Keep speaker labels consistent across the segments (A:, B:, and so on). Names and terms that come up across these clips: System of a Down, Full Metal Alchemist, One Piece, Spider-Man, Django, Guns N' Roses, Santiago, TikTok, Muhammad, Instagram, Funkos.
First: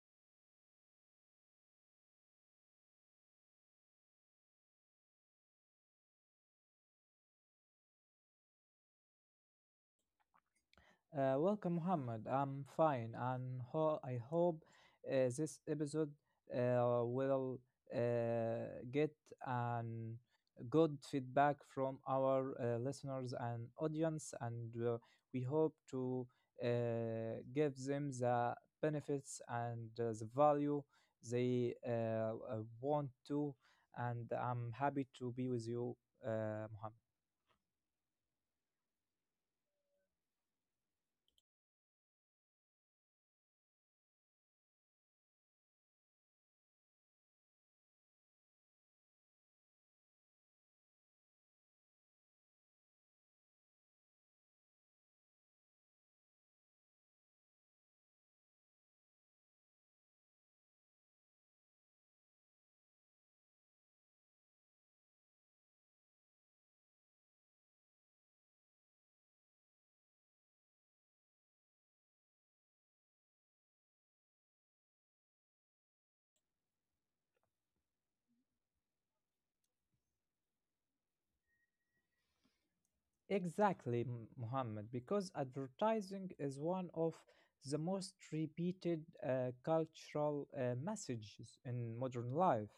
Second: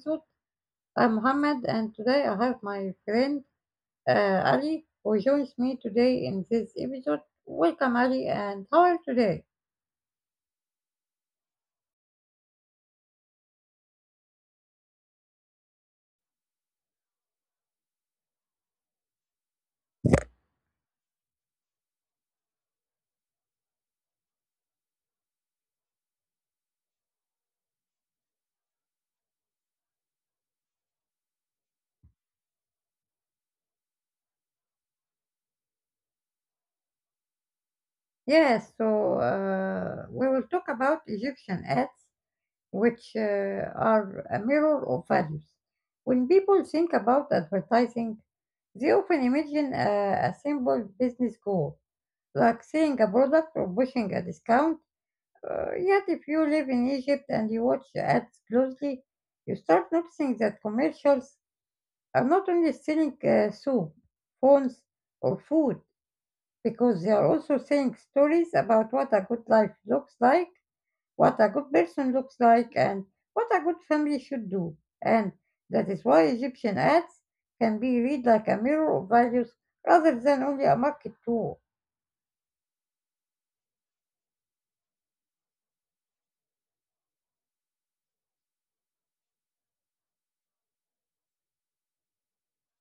A: episode. I'm Mohammed and today I have my friend Ali who joins me today in this episode. Welcome Ali, and how are you today?
B: Welcome, Muhammad. I'm fine, and I hope this episode will get an good feedback from our listeners and audience, and we hope to give them the benefits and the value they want to. And I'm happy to be with you, Muhammad.
A: Yes, so we will talk about Egyptian ads which are a mirror of values. When people think about advertising, they often imagine a simple business goal like selling a product or pushing a discount. Yet, if you live in Egypt and you watch ads closely, you start noticing that commercials are not only selling soup, phones, or food, because they are also saying stories about what a good life looks like, what a good person looks like, and what a good family should do. And that is why Egyptian ads can be read like a mirror of values rather than only a market tool.
B: Exactly, Muhammad, because advertising is one of the most repeated cultural messages in modern life.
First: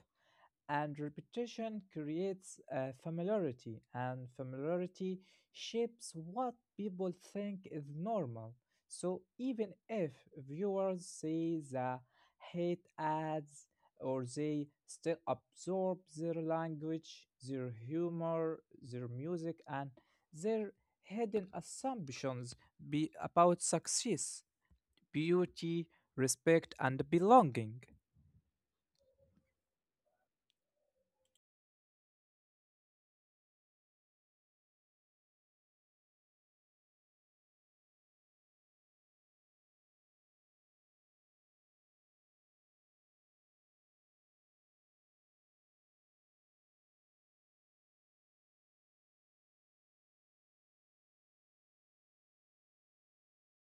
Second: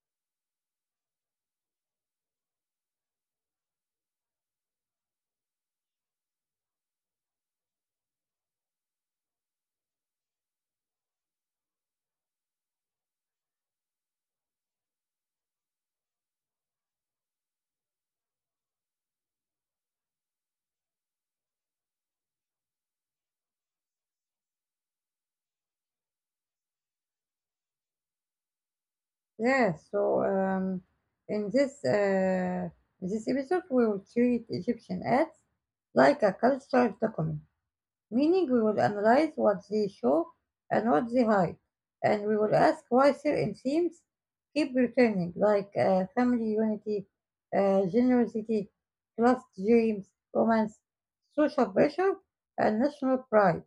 B: And repetition creates familiarity, and familiarity shapes what people think is normal. So even if viewers see the hate ads or they still absorb their language, their humor, their music, and their hidden assumptions be about success beauty, respect, and belonging.
A: Yes, so in this uh, in this episode, we will treat Egyptian ads like a cultural document, meaning we will analyze what they show and what they hide, and we will ask why certain themes keep returning, like family unity, generosity, class dreams, romance, social pressure, and national pride.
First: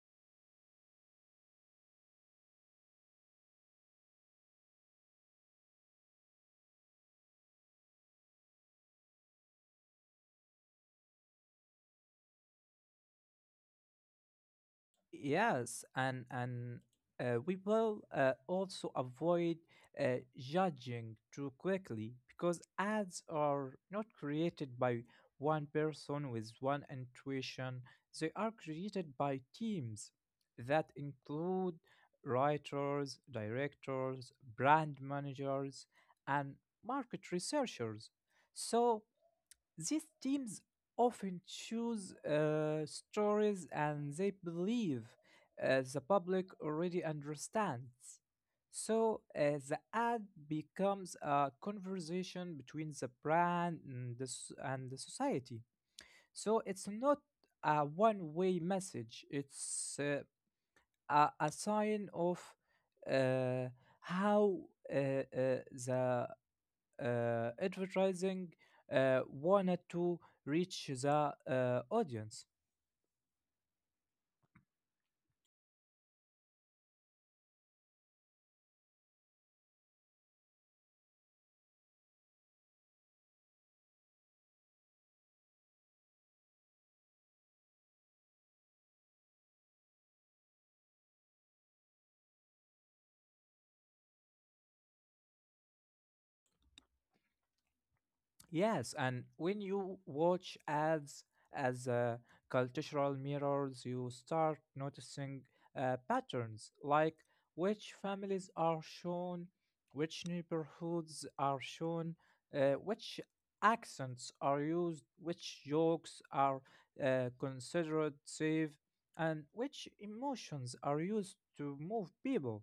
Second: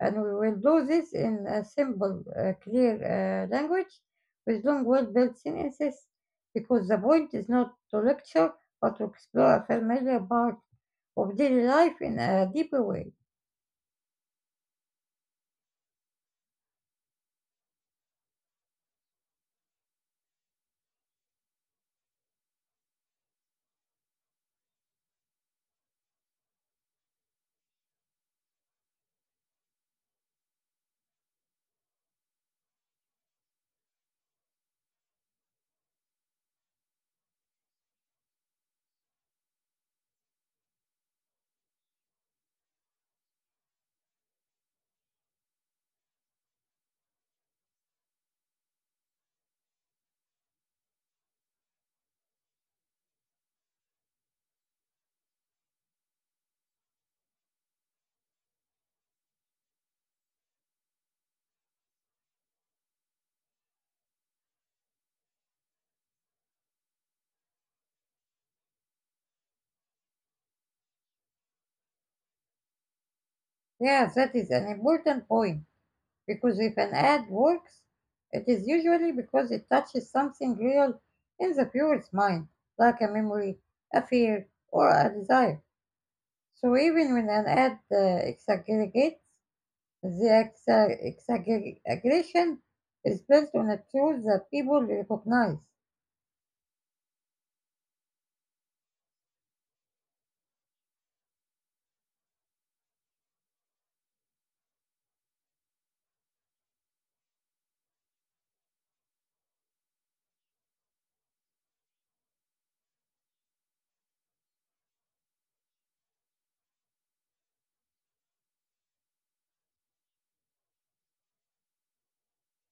A: And we will do this in a simple, clear language with long, well-built sentences, because the point is not to lecture but to explore a familiar part of daily life in a deeper way.
B: Yes, and we will also avoid judging too quickly because ads are not created by one person with one intuition. They are created by teams that include writers, directors, brand managers, and market researchers. So these teams often choose stories and they believe the public already understands. So the ad becomes a conversation between the brand and and the society. So it's not a one way message, it's a sign of uh, how the advertising wanted to reach the audience.
A: Yeah, that is an important point, because if an ad works, it is usually because it touches something real in the viewer's mind, like a memory, a fear, or a desire. So even when an ad exaggerates, the exaggeration is built on a truth that people recognize.
B: Yes, and when you watch ads as cultural mirrors, you start noticing patterns like which families are shown, which neighborhoods are shown, which accents are used, which jokes are considered safe, and which emotions are used to move people.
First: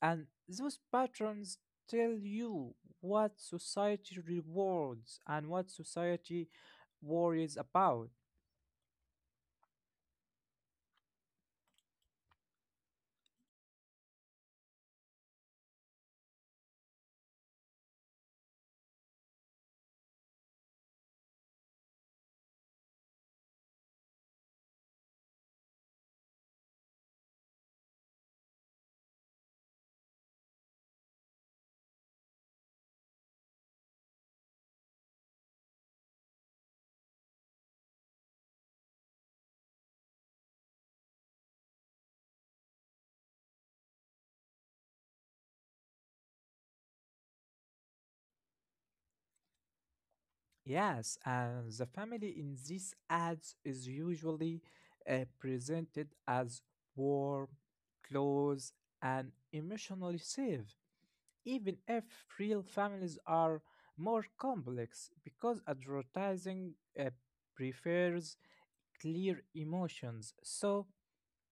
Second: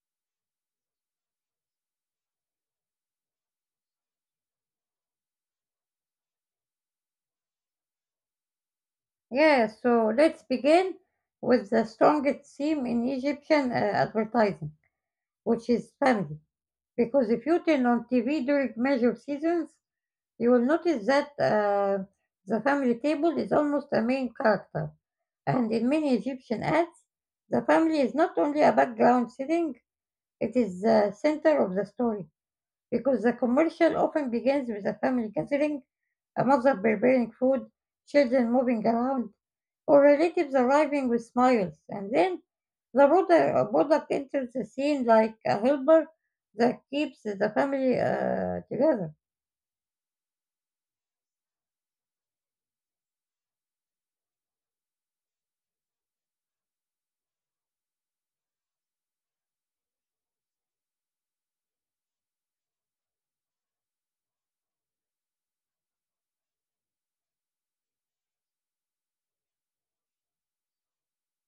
B: And those patterns tell you what society rewards and what society worries about.
A: Yeah, so let's begin with the strongest theme in Egyptian advertising, which is family. Because if you turn on TV during major seasons, you will notice that the family table is almost a main character. And in many Egyptian ads, the family is not only a background setting, it is the center of the story, because the commercial often begins with a family gathering, a mother preparing food, children moving around, or relatives arriving with smiles. And then the product enters the scene like a helper that keeps the family together.
B: Yes, and the family in these ads is usually presented as warm, close, and emotionally safe, even if real families are more complex because advertising uh, prefers clear emotions. So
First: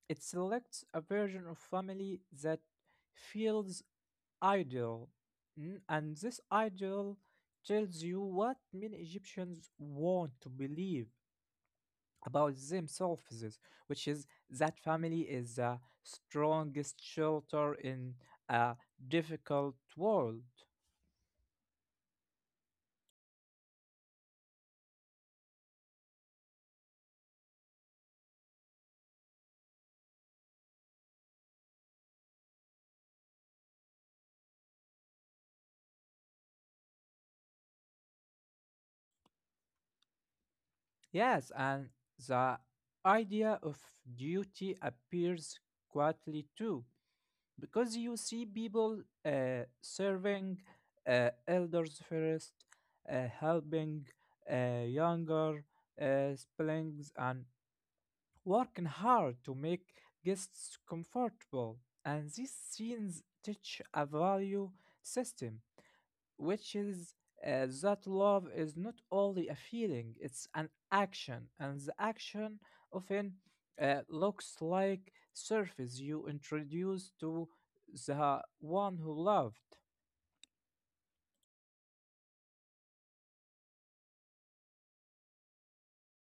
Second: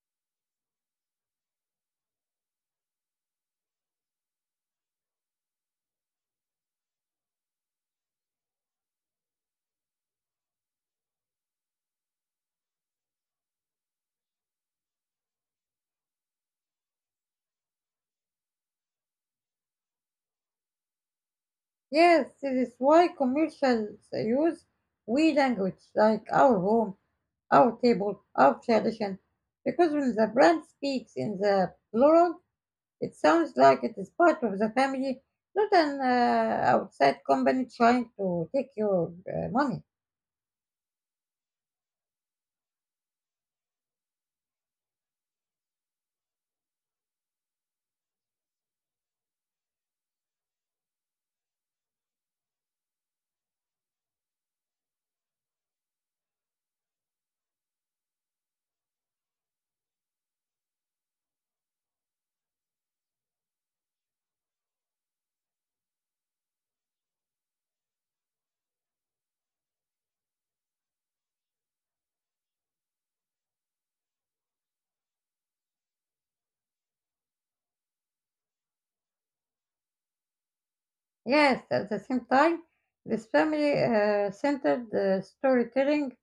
B: it selects a version of family that feels ideal. Mm, and this ideal tells you what many Egyptians want to believe about themselves, which is that family is the strongest shelter in a difficult world.
A: Yes, this is why commercials use we language like our home, our table, our tradition, because when the brand speaks in the plural, it sounds like it is part of the family, not an outside company trying to take your money.
B: Yes, and the idea of duty appears quietly too, because you see people serving elders first, helping younger siblings, and working hard to make guests comfortable. And these scenes teach a value system which is that love is not only a feeling, it's an action, and the action often looks like surface you introduce to the one who loved.
A: Yes, at the same time, this family centered storytelling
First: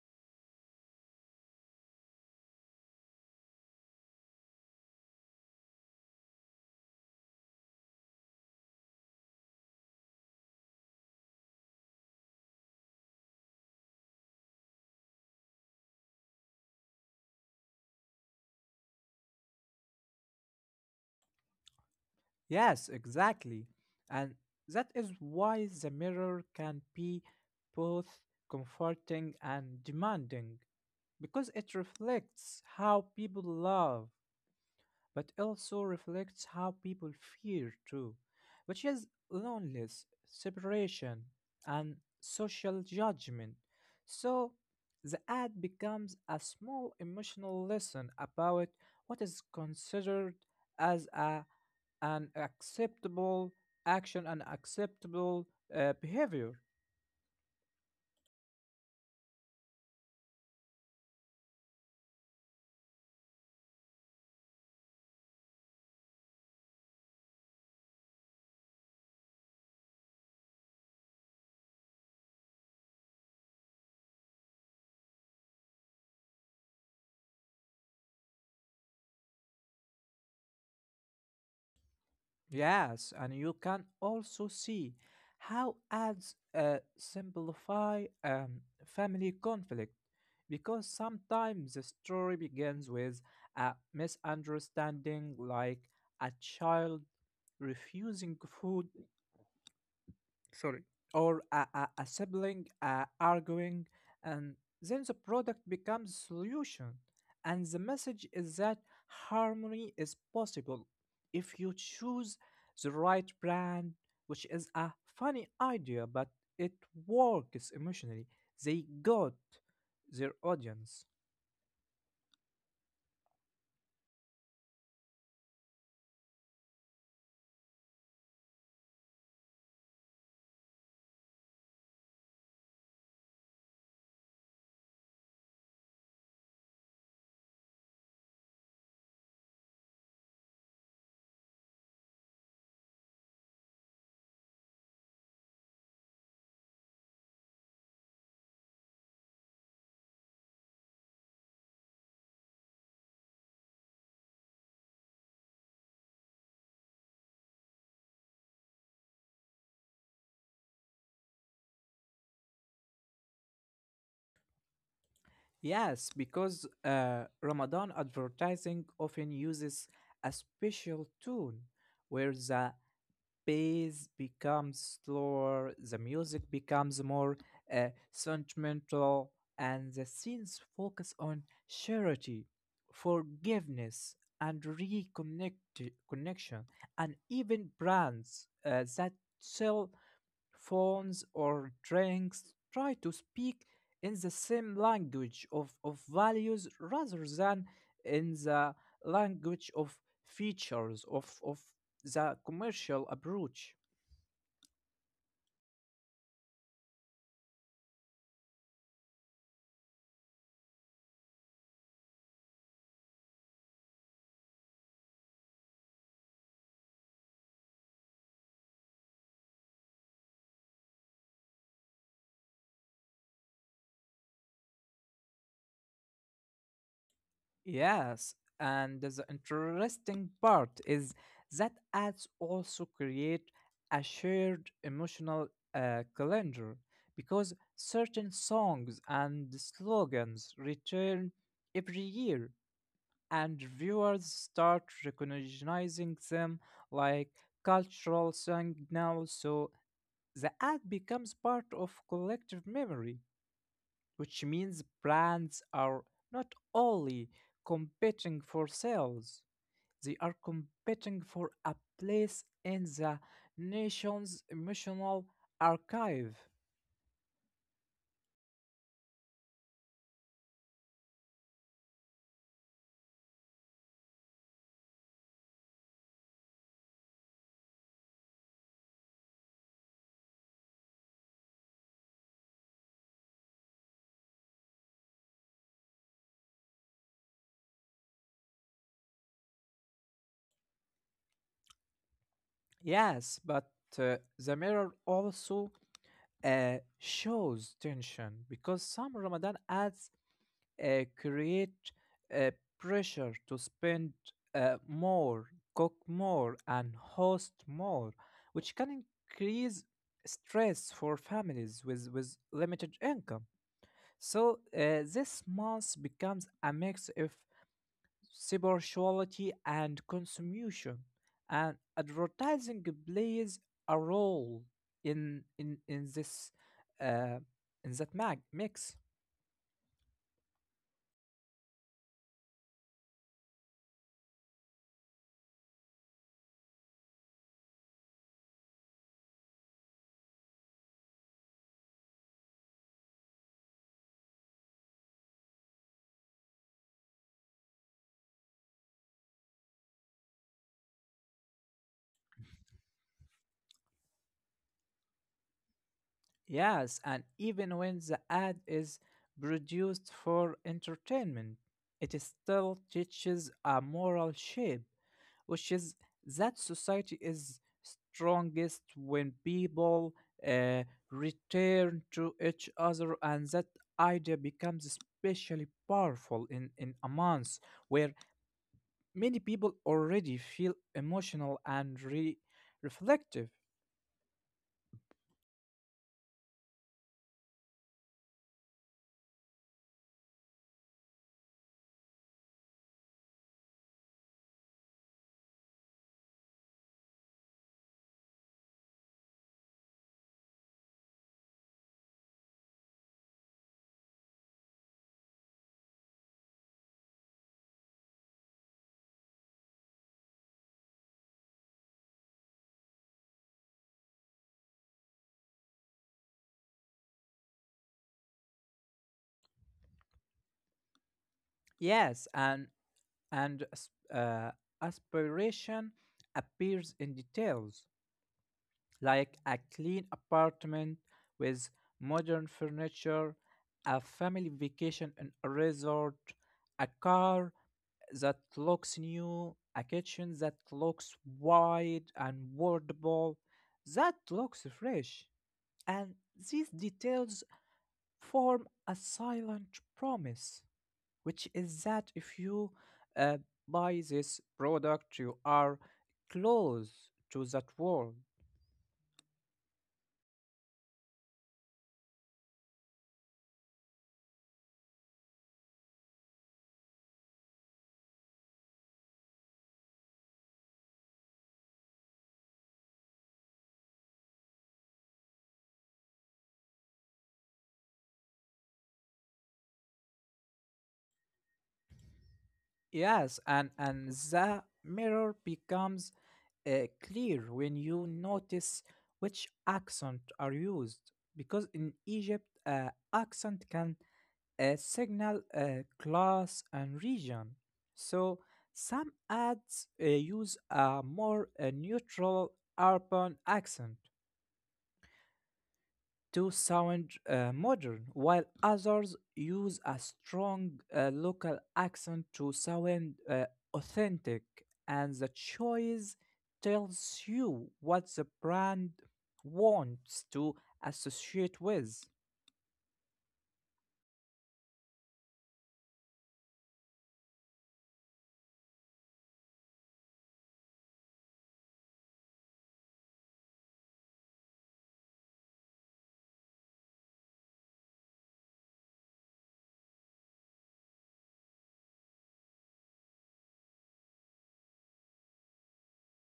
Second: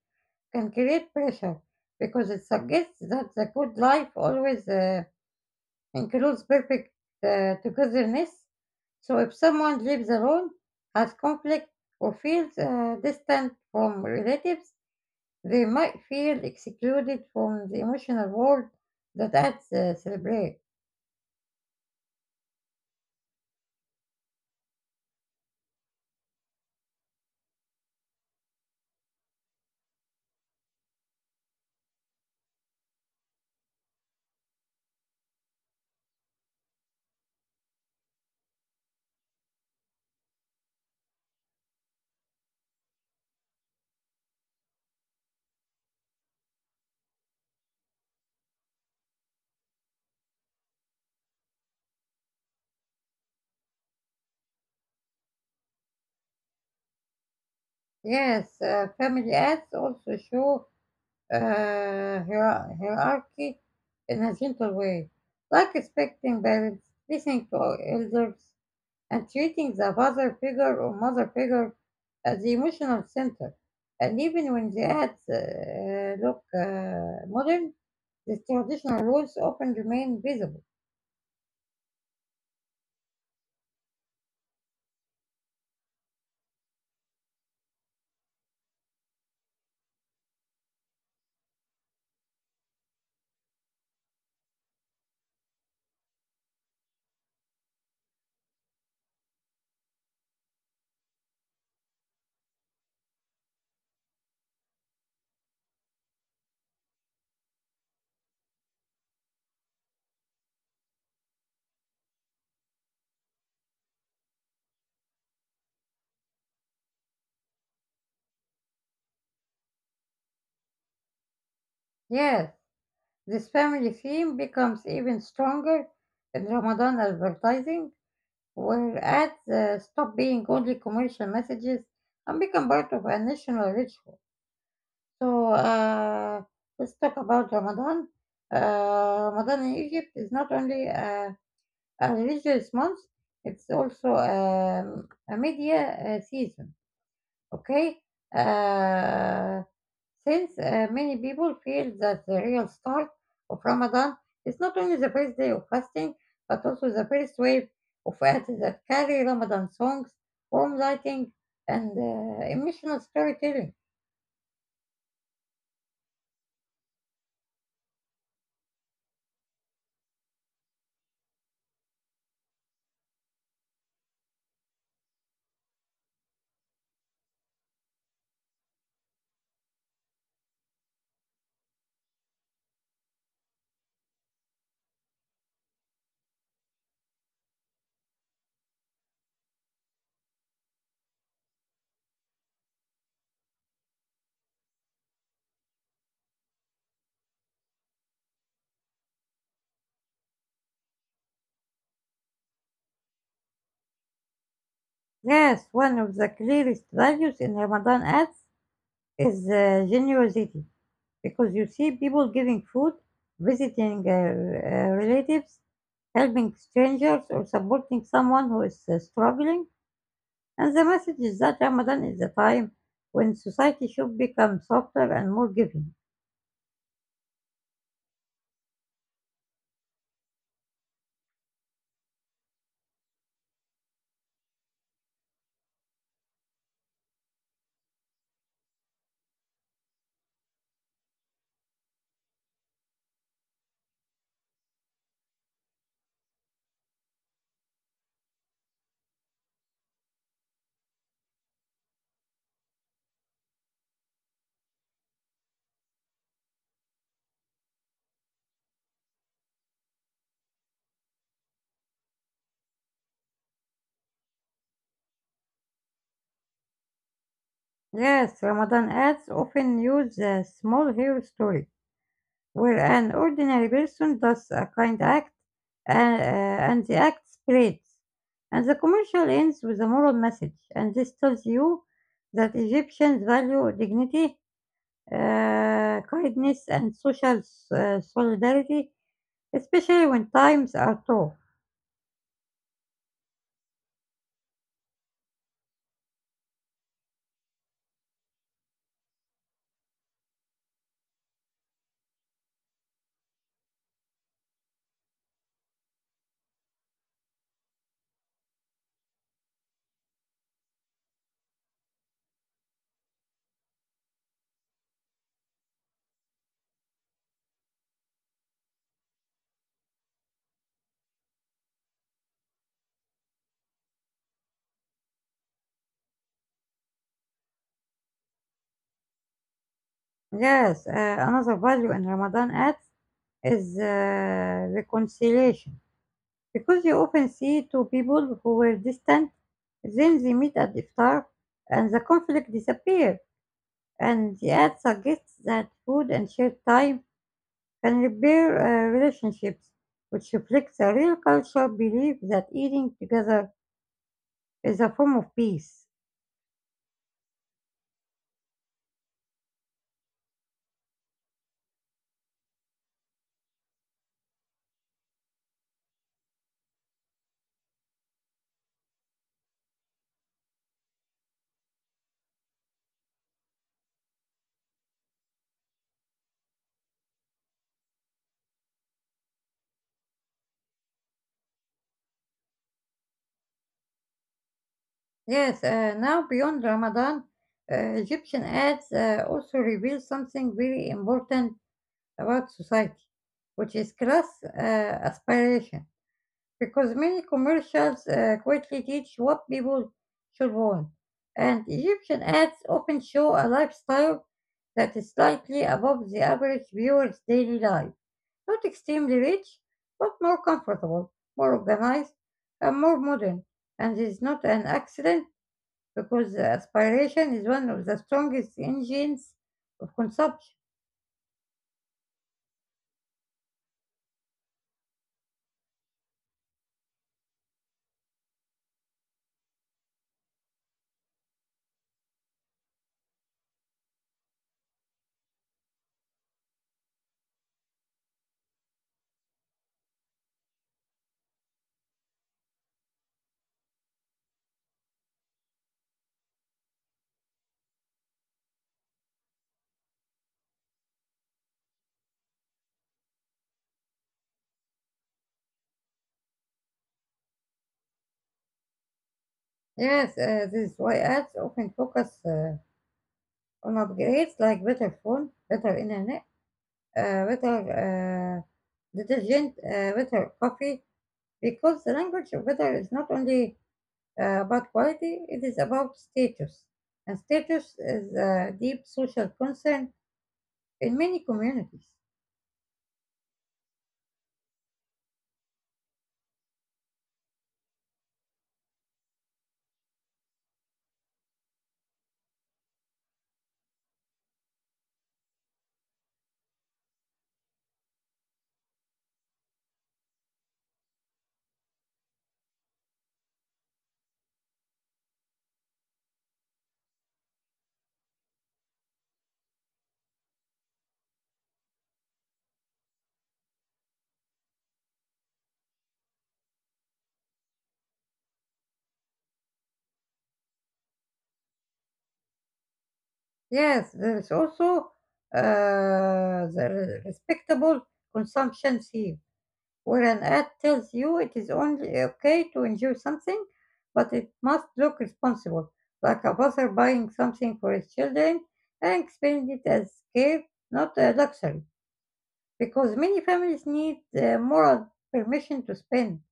A: can create pressure because it suggests that the good life always includes perfect togetherness. So if someone lives alone, has conflict, or feels distant from relatives, they might feel excluded from the emotional world that ads celebrate.
B: Yes, exactly. And that is why the mirror can be both comforting and demanding because it reflects how people love but also reflects how people fear too, which is loneliness, separation, and social judgment. So the ad becomes a small emotional lesson about what is considered as an acceptable action and acceptable behavior.
A: Yes, family ads also show uh, hierarchy in a gentle way, like respecting parents, listening to elders, and treating the father figure or mother figure as the emotional center. And even when the ads look modern, the traditional rules often remain visible.
B: Yes, and you can also see how ads simplify family conflict because sometimes the story begins with a misunderstanding, like a child refusing food. Sorry. Or a sibling arguing and then the product becomes solution and the message is that harmony is possible if you choose the right brand, which is a funny idea but it works emotionally. They got their audience.
A: Yes. This family theme becomes even stronger in Ramadan advertising, where ads stop being only commercial messages and become part of a national ritual. So let's talk about Ramadan. Ramadan in Egypt is not only a religious month, it's also a media season. Okay? Uh, since many people feel that the real start of Ramadan is not only the first day of fasting, but also the first wave of ads that carry Ramadan songs, warm lighting, and emotional storytelling.
B: Yes, because Ramadan advertising often uses a special tune where the pace becomes slower, the music becomes more sentimental, and the scenes focus on charity, forgiveness, and reconnect connection, and even brands that sell phones or drinks, try to speak in the same language of values rather than in the language of features of the commercial approach.
A: Yes, one of the clearest values in Ramadan ads is generosity, because you see people giving food, visiting relatives, helping strangers, or supporting someone who is struggling. And the message is that Ramadan is the time when society should become softer and more giving.
B: Yes, and the interesting part is that ads also create a shared emotional calendar because certain songs and slogans return every year, and viewers start recognizing them like cultural signals. So the ad becomes part of collective memory, which means brands are not only competing for sales, they are competing for a place in the nation's emotional archive.
A: Yes, Ramadan ads often use a small hero story where an ordinary person does a kind act, and the act spreads. And the commercial ends with a moral message, and this tells you that Egyptians value dignity, kindness and social solidarity, especially when times are tough.
B: Yes, but the mirror also shows tension because some Ramadan ads create a pressure to spend more, cook more, and host more, which can increase stress for families with limited income. So this month becomes a mix of spirituality and consumption, and advertising plays a role in this uh, in that mix.
A: Yes, another value in Ramadan acts is reconciliation, because you often see two people who were distant, then they meet at iftar and the conflict disappears. And the ad suggests that food and shared time can repair relationships, which reflects a real cultural belief that eating together is a form of peace.
B: Yes, and even when the ad is produced for entertainment, it is still teaches a moral shape, which is that society is strongest when people uh, return to each other, and that idea becomes especially powerful in a month where many people already feel emotional and reflective.
A: Yes, now beyond Ramadan, uh, Egyptian ads also reveal something very important about society, which is class aspiration. Because many commercials quietly teach what people should want, and Egyptian ads often show a lifestyle that is slightly above the average viewer's daily life. Not extremely rich, but more comfortable, more organized, and more modern. And it's not an accident, because the aspiration is one of the strongest engines of consumption.
B: Yes, and aspiration appears in details like a clean apartment with modern furniture, a family vacation in a resort, a car that looks new, a kitchen that looks wide and workable, that looks fresh. And these details form a silent promise, which is that if you uh, buy this product, you are close to that world.
A: Yes, this is why ads often focus on upgrades like better phone, better internet, better uh, detergent, better coffee, because the language of better is not only about quality, it is about status. And status is a deep social concern in many communities.
B: Yes, and the mirror becomes clear when you notice which accent are used because in Egypt, accent can signal class and region. So some ads use a more neutral urban accent to sound modern, while others use a strong local accent to sound authentic. And the choice tells you what the brand wants to associate with.
A: Yes, there is also the respectable consumption scene, where an ad tells you it is only okay to enjoy something, but it must look responsible, like a father buying something for his children and explaining it as care, not a luxury, because many families need moral permission to spend.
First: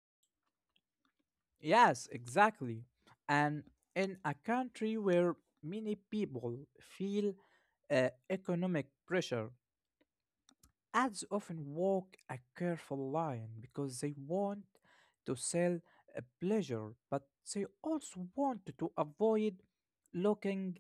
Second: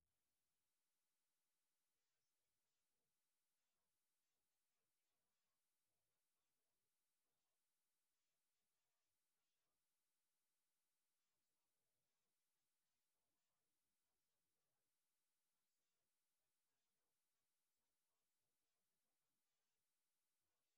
B: Yes, exactly. And in a country where many people feel economic pressure, ads often walk a careful line because they want to sell a pleasure, but they also want to avoid looking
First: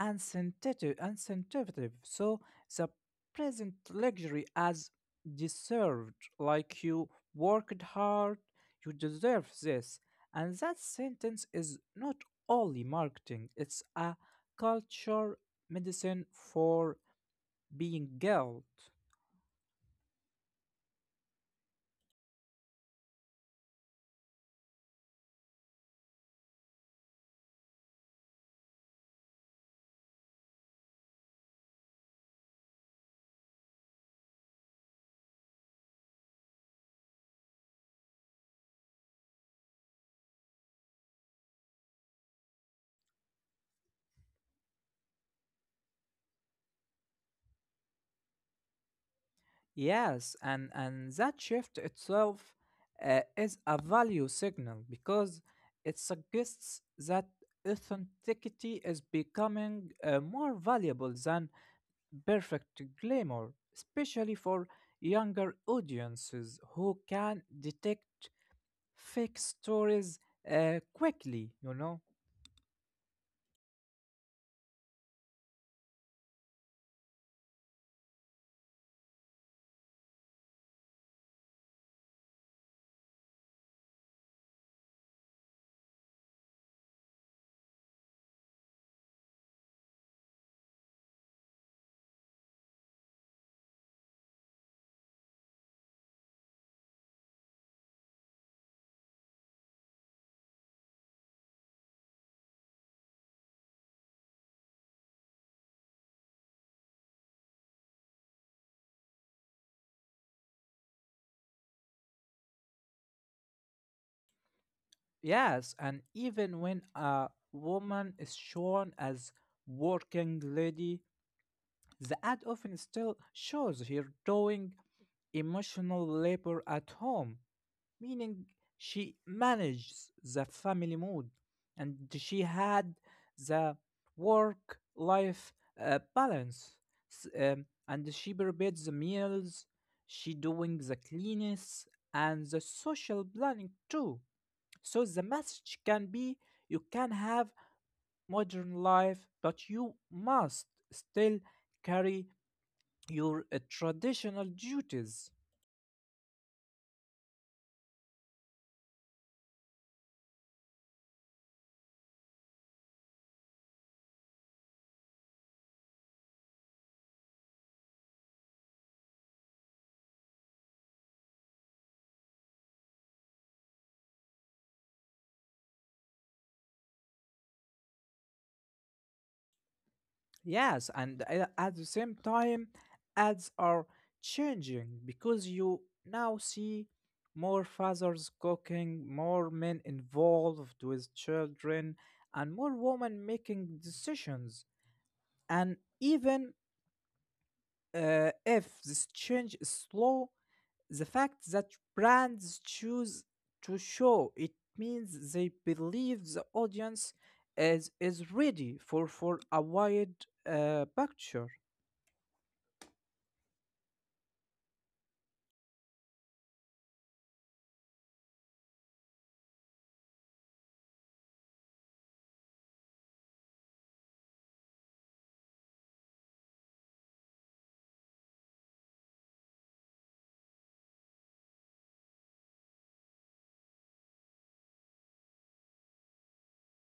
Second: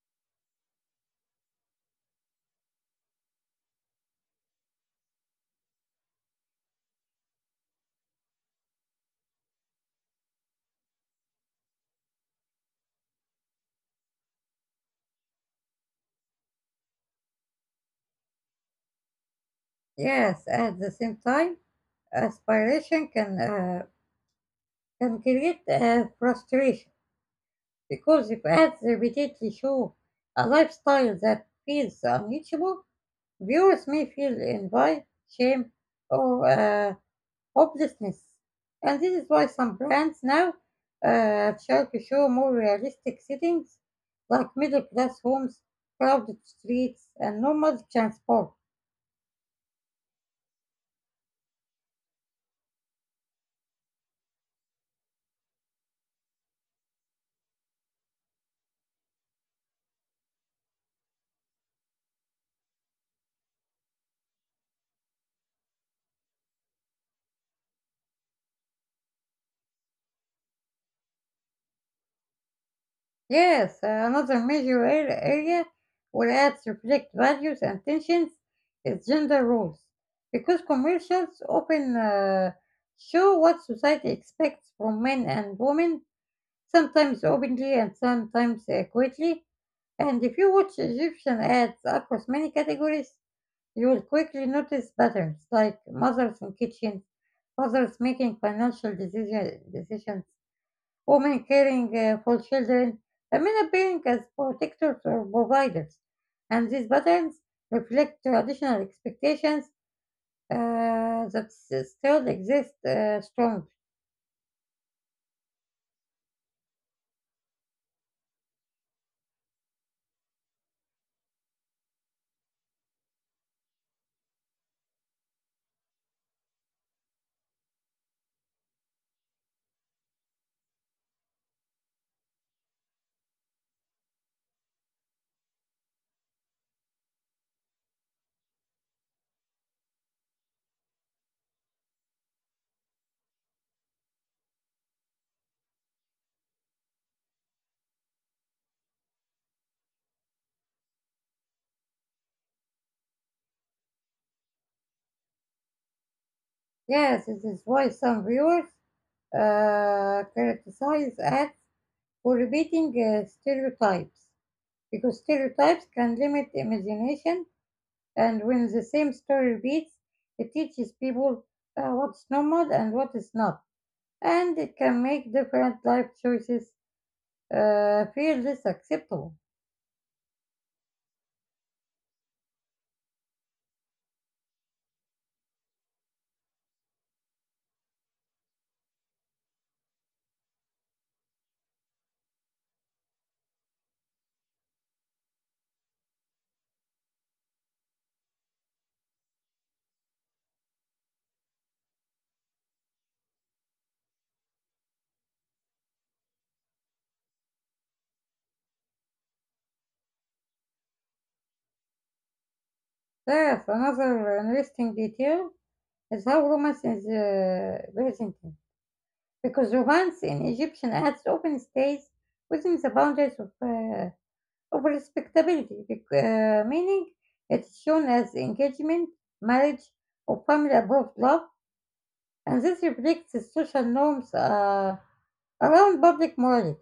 B: unscientific. So the present luxury as deserved, like you worked hard, you deserve this. And that sentence is not only marketing, it's a culture medicine for being guilt.
A: Yes, at the same time, aspiration can create frustration, because if ads repeatedly show a lifestyle that feels unreachable, viewers may feel envy, shame, or hopelessness. And this is why some brands now try to show more realistic settings like middle class homes, crowded streets, and normal transport.
B: Yes, and that shift itself is a value signal because it suggests that authenticity is becoming more valuable than perfect glamour, especially for younger audiences who can detect fake stories quickly, you know?
A: Yes, another major area where ads reflect values and tensions is gender roles. Because commercials often show what society expects from men and women, sometimes openly and sometimes quietly. And if you watch Egyptian ads across many categories, you will quickly notice patterns like mothers in kitchens, fathers making decisions, women caring for children, and men appearing as protectors or providers. And these patterns reflect traditional expectations that still exist strongly.
B: Yes, and even when a woman is shown as working lady, the ad often still shows her doing emotional labor at home, meaning she manages the family mood and she had the work life balance. And she prepares the meals, she doing the cleanliness and the social planning too. So the message can be you can have modern life, but you must still carry your traditional duties.
A: Yes, this is why some viewers criticize ads for repeating stereotypes, because stereotypes can limit imagination, and when the same story repeats, it teaches people what's normal and what is not, and it can make different life choices feel less acceptable.
B: Yes, and at the same time, ads are changing because you now see more fathers cooking, more men involved with children, and more women making decisions. And even if this change is slow, the fact that brands choose to show it means they believe the audience is ready for a wide picture.
A: There's another interesting detail is how romance is presented, because romance in Egyptian ads often stays within the boundaries of respectability, meaning it's shown as engagement, marriage, or family above love, and this reflects the social norms around public morality.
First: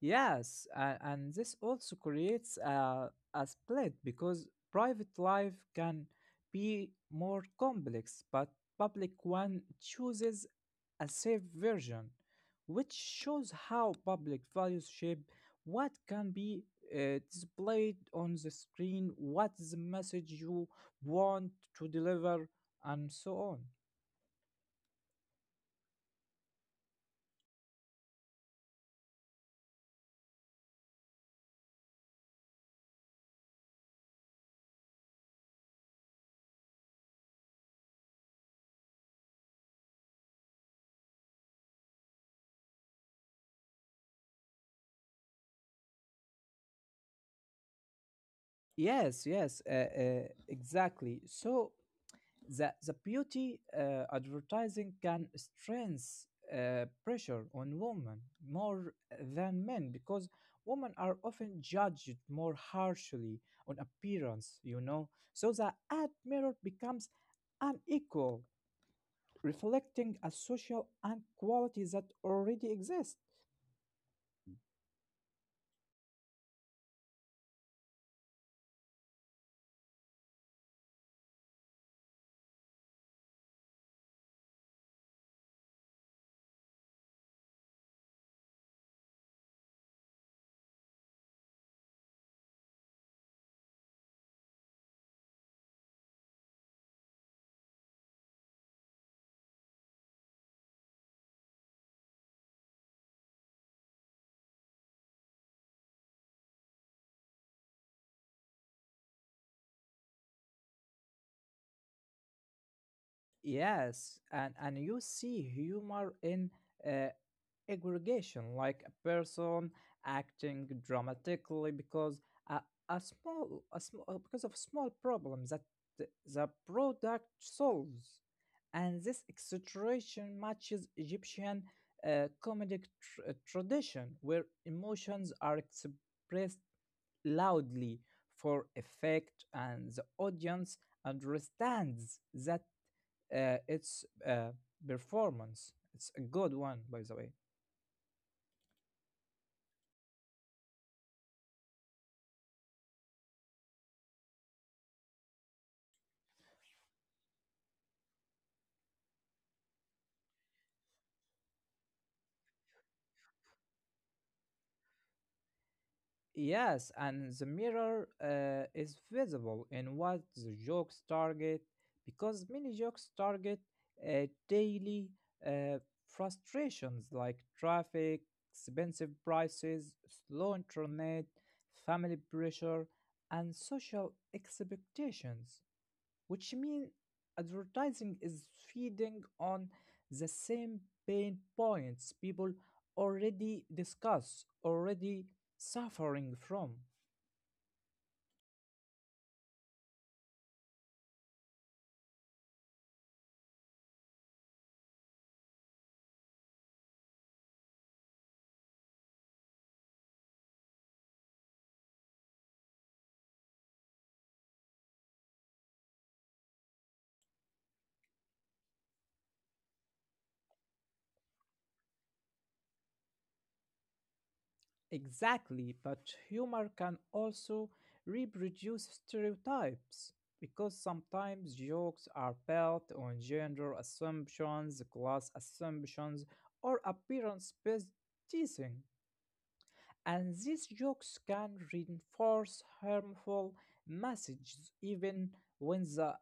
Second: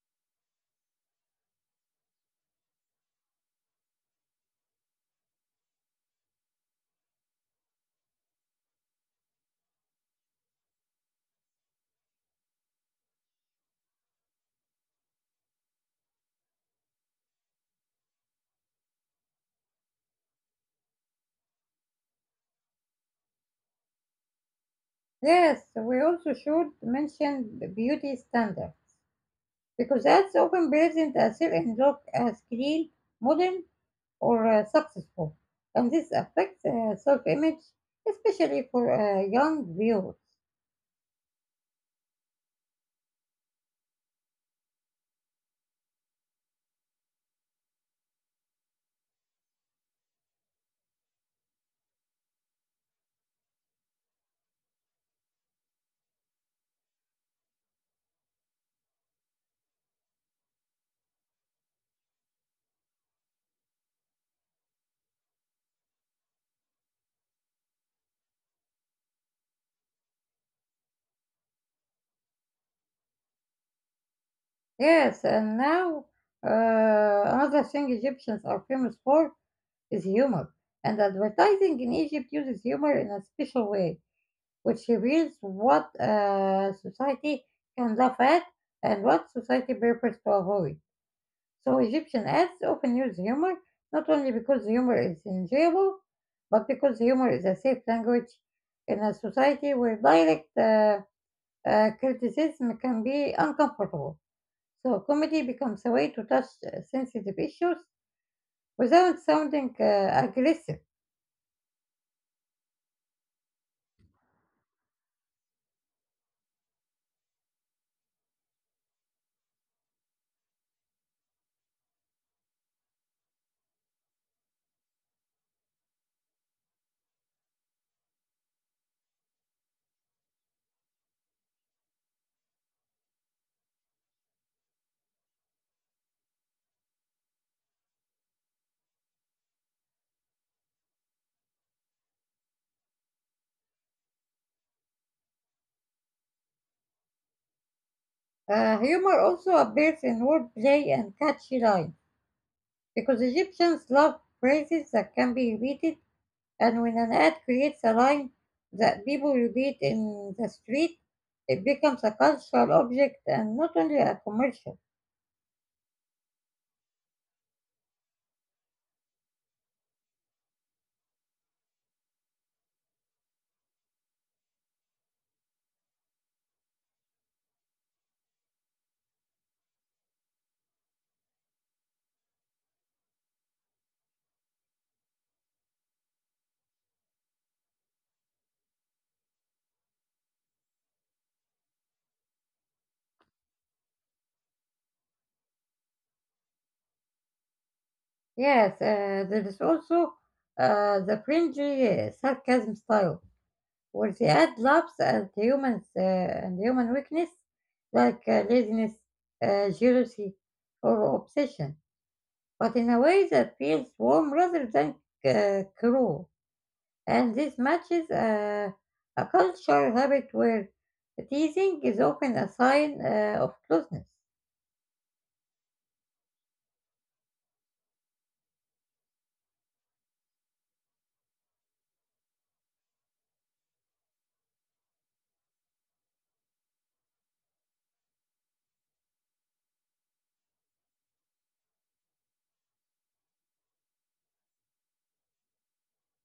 B: Yes, and this also creates a split because private life can be more complex, but public one chooses a safe version, which shows how public values shape what can be displayed on the screen, what's the message you want to deliver, and so on.
A: Yes, we also should mention the beauty standard, because that's often present as certain look as clean, modern, or successful, and this affects self-image, especially for young viewers.
B: Yes, yes, uh, uh, exactly. So the beauty advertising can strength pressure on women more than men because women are often judged more harshly on appearance, you know. So the ad mirror becomes unequal, reflecting a social inequality that already exists.
A: Yes, and now another thing Egyptians are famous for is humor. And advertising in Egypt uses humor in a special way, which reveals what society can laugh at and what society prefers to avoid. So Egyptian ads often use humor, not only because humor is enjoyable, but because humor is a safe language in a society where direct criticism can be uncomfortable. So comedy becomes a way to touch sensitive issues without sounding aggressive.
B: Yes, and you see humor in uh, aggregation, like a person acting dramatically because a, because of small problem that the product solves, and this exaggeration matches Egyptian comedic tradition, where emotions are expressed loudly for effect, and the audience understands that it's performance. It's a good one, by the way.
A: Humor also appears in wordplay and catchy lines, because Egyptians love phrases that can be repeated, and when an ad creates a line that people repeat in the street, it becomes a cultural object and not only a commercial.
B: Yes, and the mirror is visible in what the jokes target because many jokes target daily uh, frustrations like traffic, expensive prices, slow internet, family pressure, and social expectations, which means advertising is feeding on the same pain points people already discuss, already suffering from.
A: Yes, there is also the cringy sarcasm style. Or they add labs and humans, and human weakness, like laziness, jealousy, or obsession, but in a way that feels warm rather than cruel. And this matches a cultural habit where teasing is often a sign of closeness.
B: Exactly, but humor can also reproduce stereotypes because sometimes jokes are built on gender assumptions, class assumptions, or appearance based teasing, and these jokes can reinforce harmful messages even when the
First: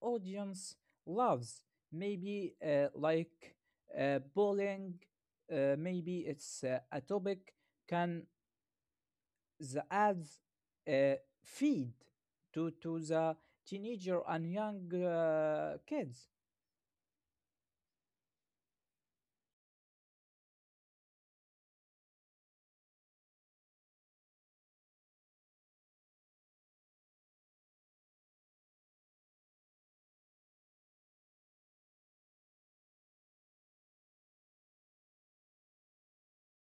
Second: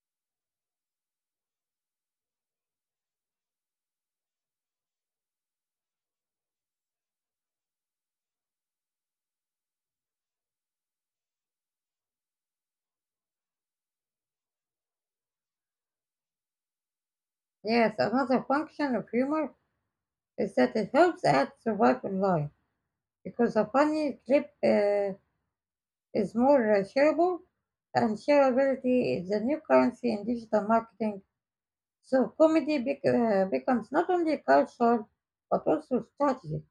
B: audience loves maybe like bullying. Maybe it's a topic can the ads uh, feed to the teenager and young kids.
A: Yes, another function of humor is that it helps add survival line, because a funny clip, is more shareable, and shareability is the new currency in digital marketing. So comedy becomes not only cultural but also strategic.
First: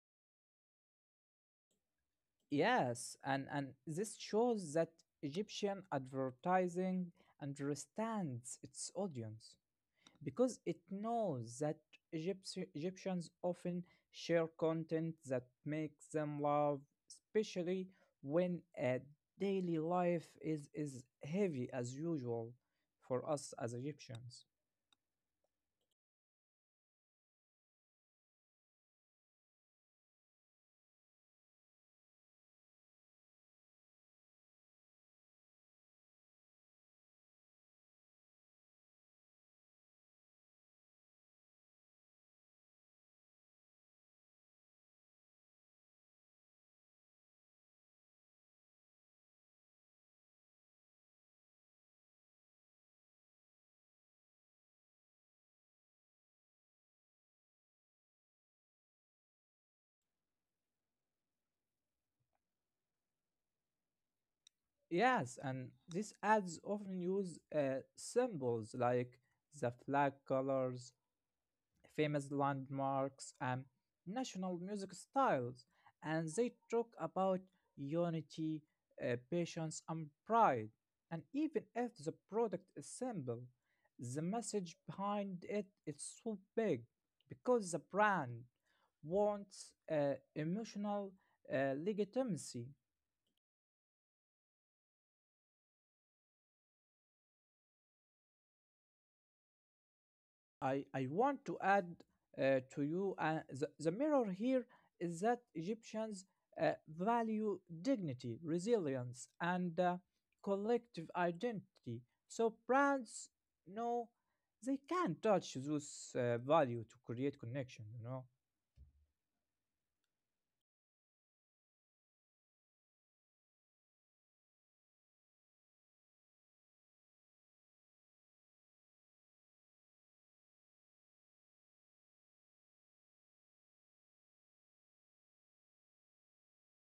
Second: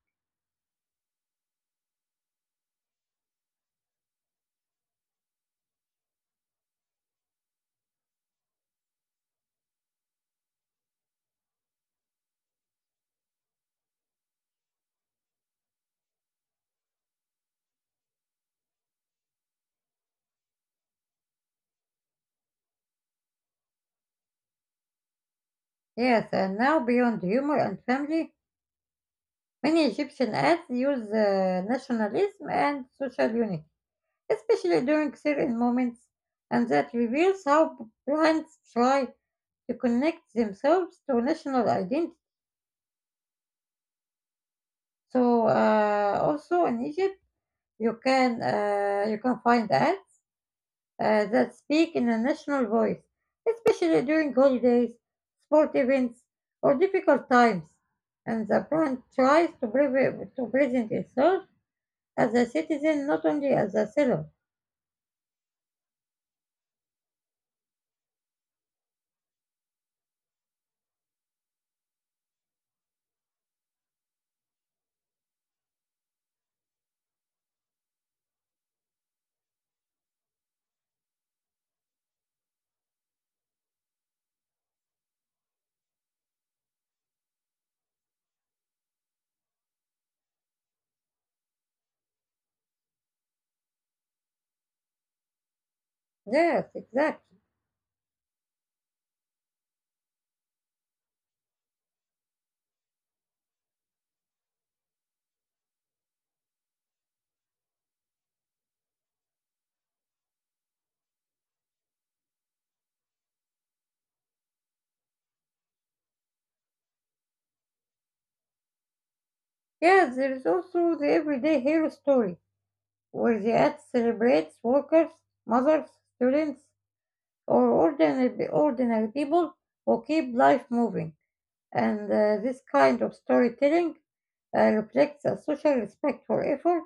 B: Yes, and this shows that Egyptian advertising understands its audience because it knows that Egyptians often share content that makes them laugh, especially when uh, daily life is heavy as usual for us as Egyptians.
A: Yes, and now beyond humor and family, many Egyptian ads use nationalism and social unity, especially during certain moments, and that reveals how brands try to connect themselves to national identity. So also in Egypt, you can find ads that speak in a national voice, especially during holidays, sport events, or difficult times. And the brand tries to, to present itself as a citizen, not only as a seller.
B: Yes, and these ads often use symbols like the flag colors, famous landmarks, and national music styles, and they talk about unity, patience, and pride. And even if the product is simple, the message behind it is so big because the brand wants emotional legitimacy.
A: Yes, exactly.
B: I want to add to you the mirror here is that Egyptians value dignity, resilience, and collective identity. So brands know they can touch those value to create connection, you know.
A: Yes, there is also the everyday hero story, where the ad celebrates workers, mothers, students, or ordinary people who keep life moving. And This kind of storytelling reflects a social respect for effort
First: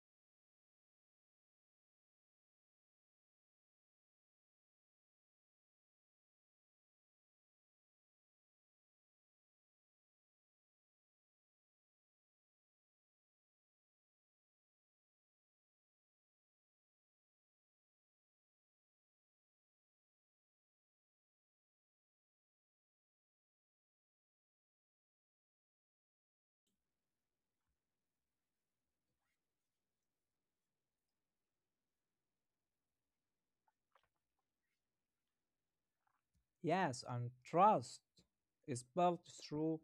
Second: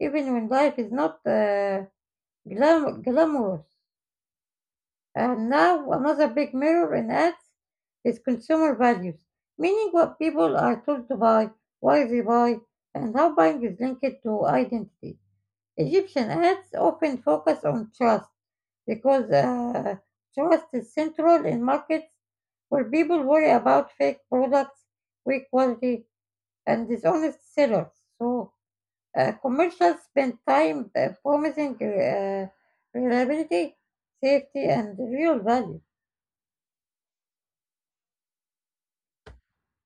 A: even when life is not glamorous. And now another big mirror in ads is consumer values, meaning what people are told to buy, why they buy, and how buying is linked to identity. Egyptian ads often focus on trust because trust is central in markets where people worry about fake products, weak quality, and dishonest sellers. So commercials spend time promising reliability, safety, and real value.
B: Yes, and trust is built through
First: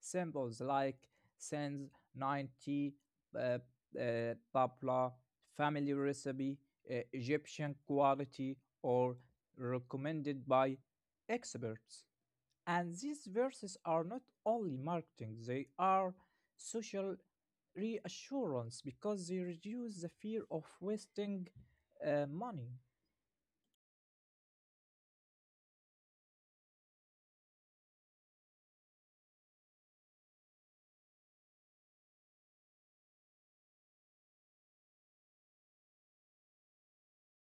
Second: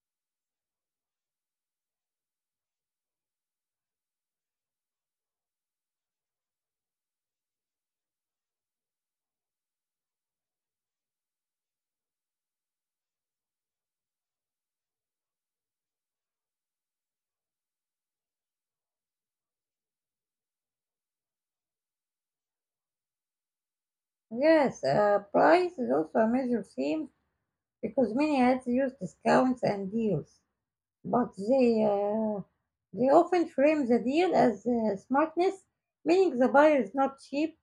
B: symbols like since 90, uh, uh, tabla, family recipe, Egyptian quality, or recommended by experts. And these verses are not only marketing, they are social reassurance because they reduce the fear of wasting money.
A: Yes, price is also a major theme because many ads use discounts and deals, but they often frame the deal as smartness, meaning the buyer is not cheap,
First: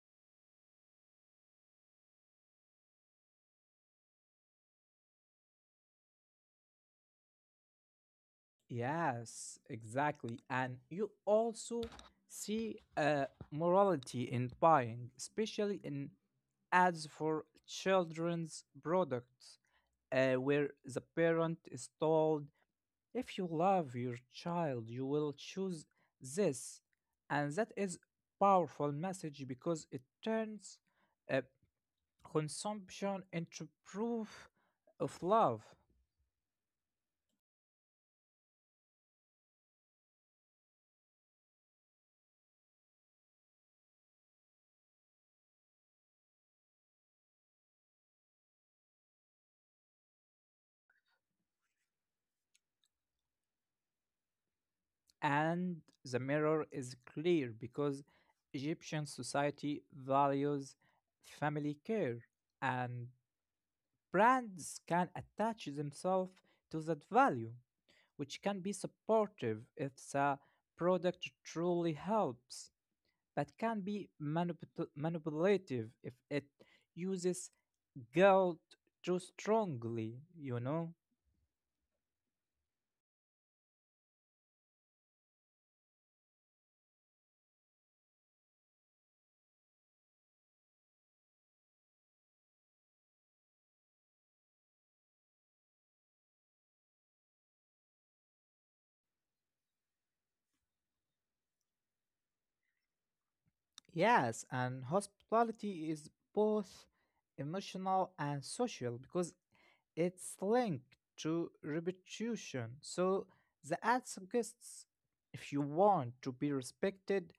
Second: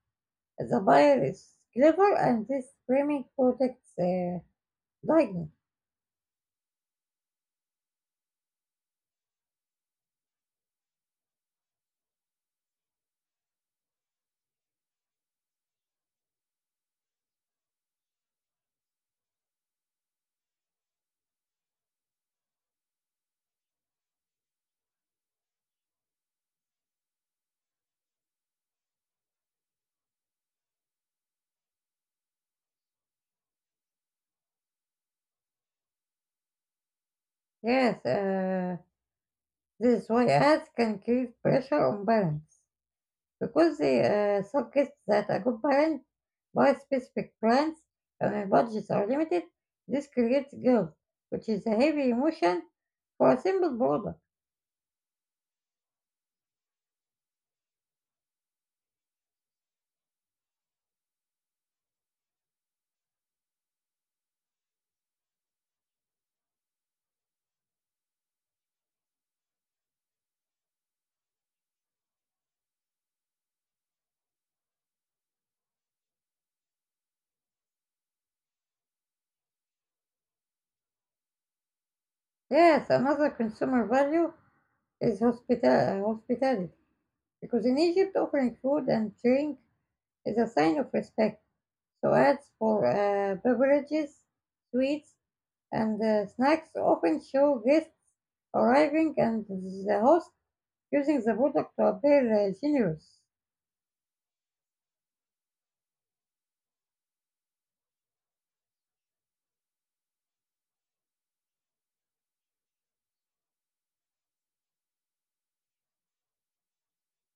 A: the buyer is clever, and this framing protects dignity.
B: Yes, exactly. And you also see morality in buying, especially in ads for children's products, where the parent is told, if you love your child, you will choose this. And that is powerful message because it turns uh, consumption into proof of love.
A: Yes, this is why ads can create pressure on balance. Because they suggest that a good parent buys specific brands and their budgets are limited, this creates guilt, which is a heavy emotion for a simple product.
B: And the mirror is clear because Egyptian society values family care, and brands can attach themselves to that value, which can be supportive if the product truly helps, but can be manipulative if it uses guilt too strongly, you know?
A: Yes, another consumer value is hospitality. Because in Egypt, offering food and drink is a sign of respect. So ads for beverages, sweets, and snacks often show guests arriving and the host using the product to appear genius.
B: Yes, and hospitality is both emotional and social because it's linked to reputation. So the ad suggests if you want to be respected,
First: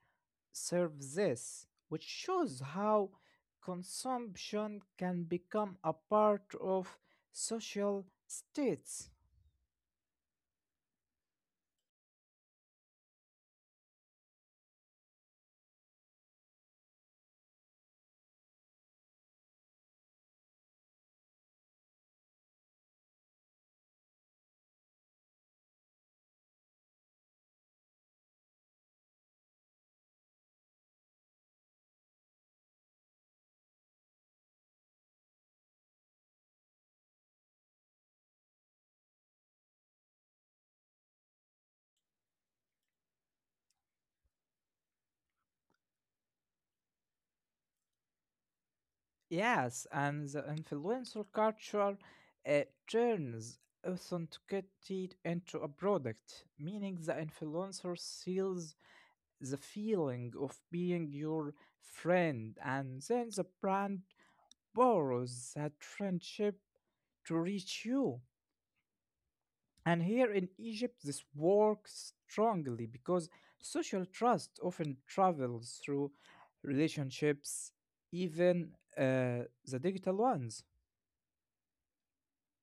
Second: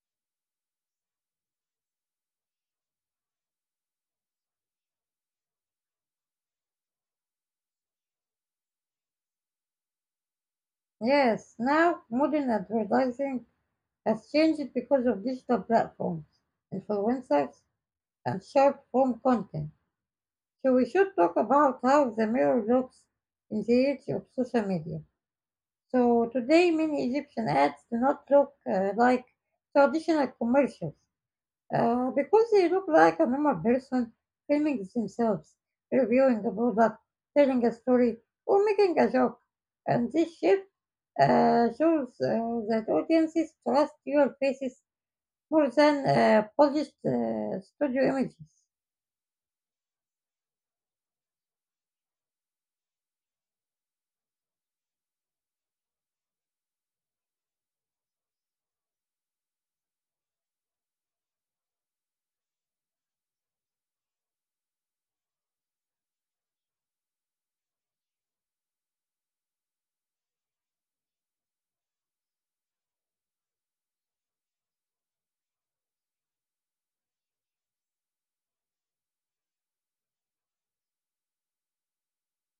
B: serve this, which shows how consumption can become a part of social states.
A: Yes, now modern advertising has changed because of digital platforms, influencers, and short form content. So we should talk about how the mirror looks in the age of social media. So today, many Egyptian ads do not look like traditional commercials, because they look like a normal person filming themselves, reviewing a product, telling a story, or making a joke. And this shift shows that audiences trust your faces more than polished studio images.
B: Yes, and the influencer culture uh, turns authenticity into a product, meaning the influencer sells the feeling of being your friend, and then the brand borrows that friendship to reach you. And here in Egypt, this works strongly because social trust often travels through relationships, even the digital ones.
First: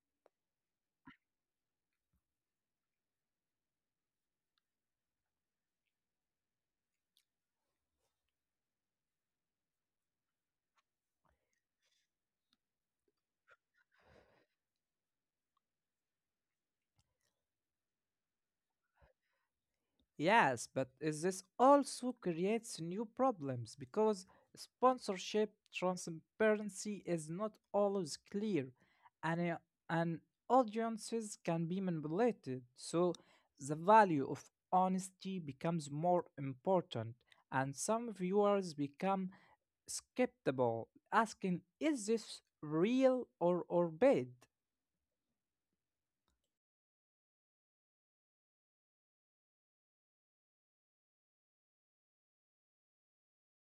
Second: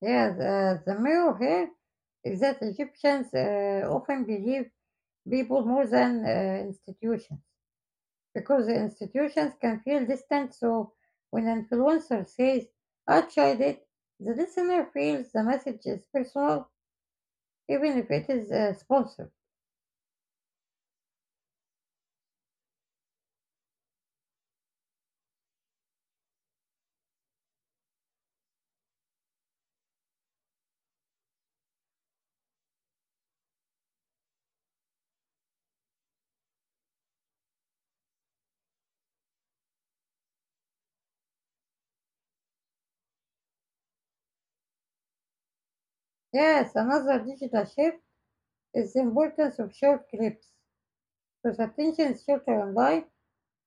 A: Yeah, the mirror here is that Egyptians often believe people more than institutions, because the institutions can feel distant. So when an influencer says, I tried it, the listener feels the message is personal, even if it is sponsored.
B: Yes, but is this also creates new problems because sponsorship transparency is not always clear and, uh, and audiences can be manipulated. So the value of honesty becomes more important and some viewers become skeptical, asking, is this real or bad?
A: Yes, another digital shift is the importance of short clips. Because attention is shorter online,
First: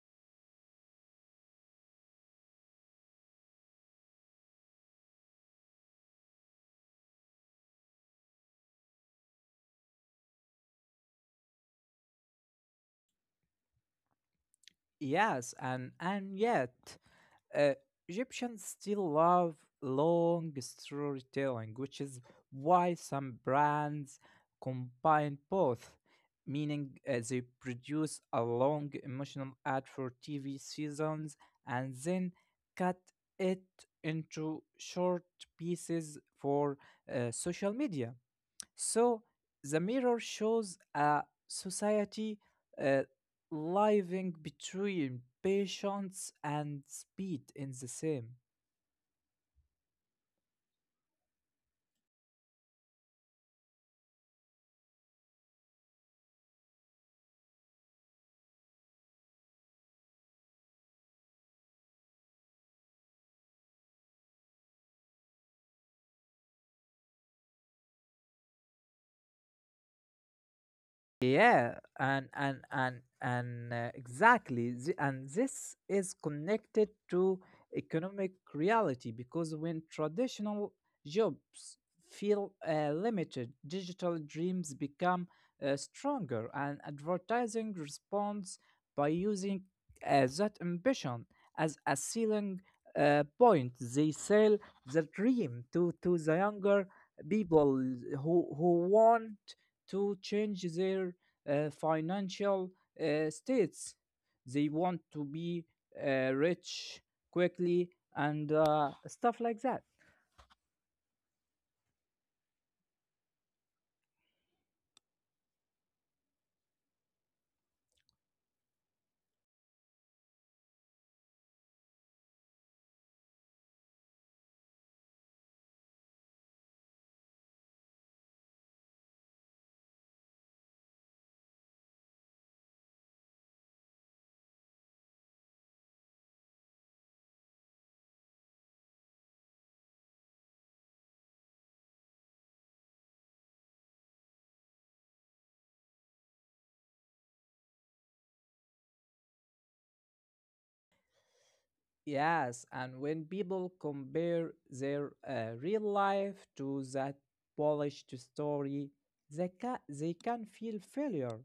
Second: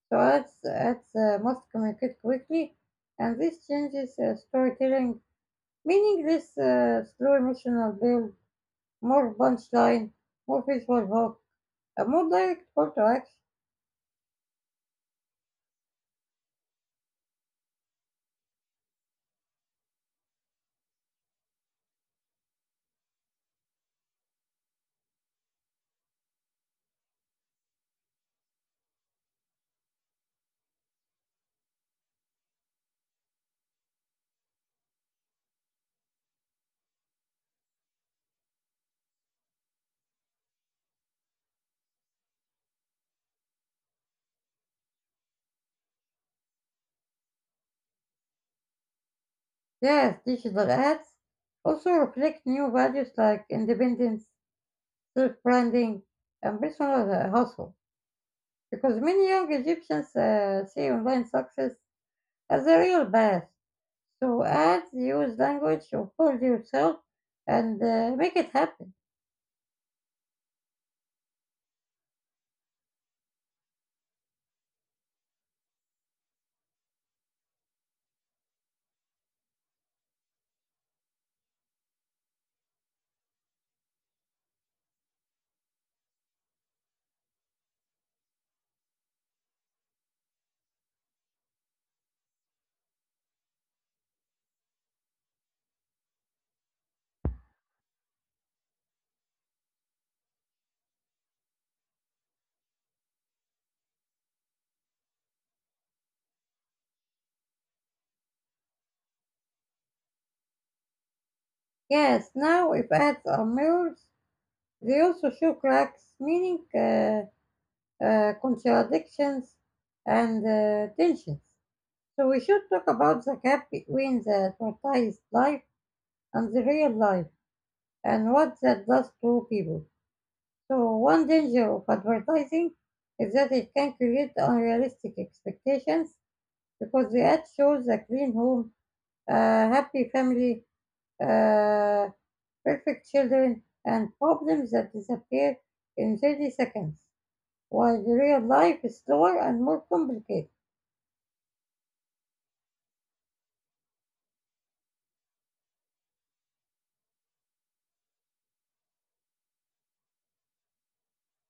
A: so ads must communicate quickly, and this changes storytelling, meaning this slow emotional build, more punchline, more visual hook, a more direct call to action.
B: Yes, and yet. Uh, Egyptians still love long storytelling, which is why some brands combine both, meaning they produce a long emotional ad for TV seasons and then cut it into short pieces for social media. So the mirror shows a society uh, living between patience and speed in the same.
A: Yes, digital ads also reflect new values like independence, self-branding, and personal hustle. Because many young Egyptians see online success as a real path. So ads use language to hold yourself and make it happen.
B: Yeah, and exactly, and this is connected to economic reality because when traditional jobs feel limited, digital dreams become stronger, and advertising responds by using that ambition as a selling point. They sell the dream to the younger people who want to change their financial states. They want to be rich quickly and stuff like that.
A: Yes, now if ads are mirrors, they also show cracks, meaning contradictions and tensions. So we should talk about the gap between the advertised life and the real life and what that does to people. So one danger of advertising is that it can create unrealistic expectations because the ad shows a clean home, a happy family, uh, perfect children, and problems that disappear in 30 seconds, while the real life is slower and more complicated.
B: Yes, and when people compare their real life to that polished story, they can feel failure,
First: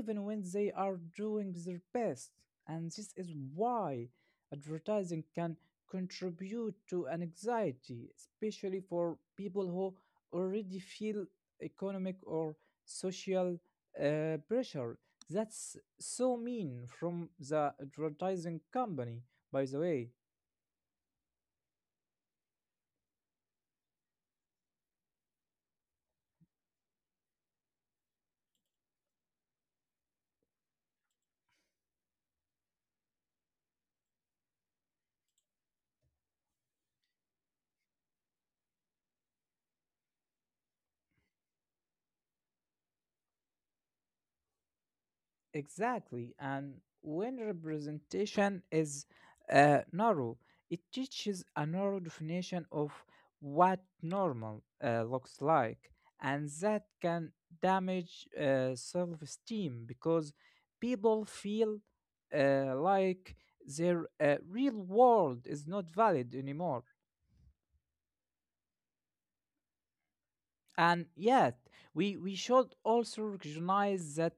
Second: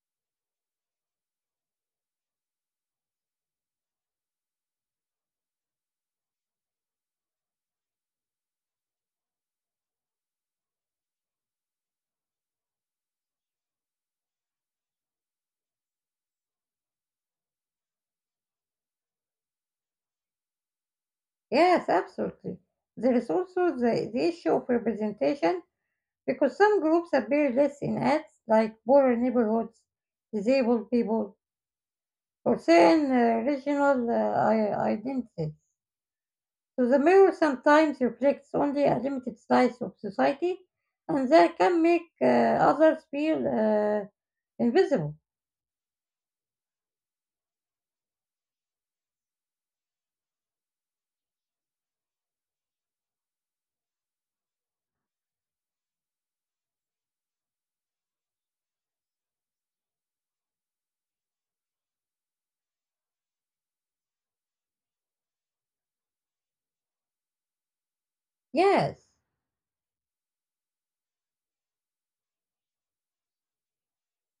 B: even when they are doing their best. And this is why advertising can contribute to anxiety, especially for people who already feel economic or social pressure. That's so mean from the advertising company, by the way.
A: Yes, absolutely. There is also the issue of representation because some groups appear less in ads like poorer neighborhoods, disabled people, or certain regional identities. So the mirror sometimes reflects only a limited slice of society, and that can make others feel invisible.
B: Exactly. And when representation is narrow, it teaches a narrow definition of what normal looks like. And that can damage self esteem because people feel like their real world is not valid anymore.
A: Yes.
B: And yet, we should also recognize that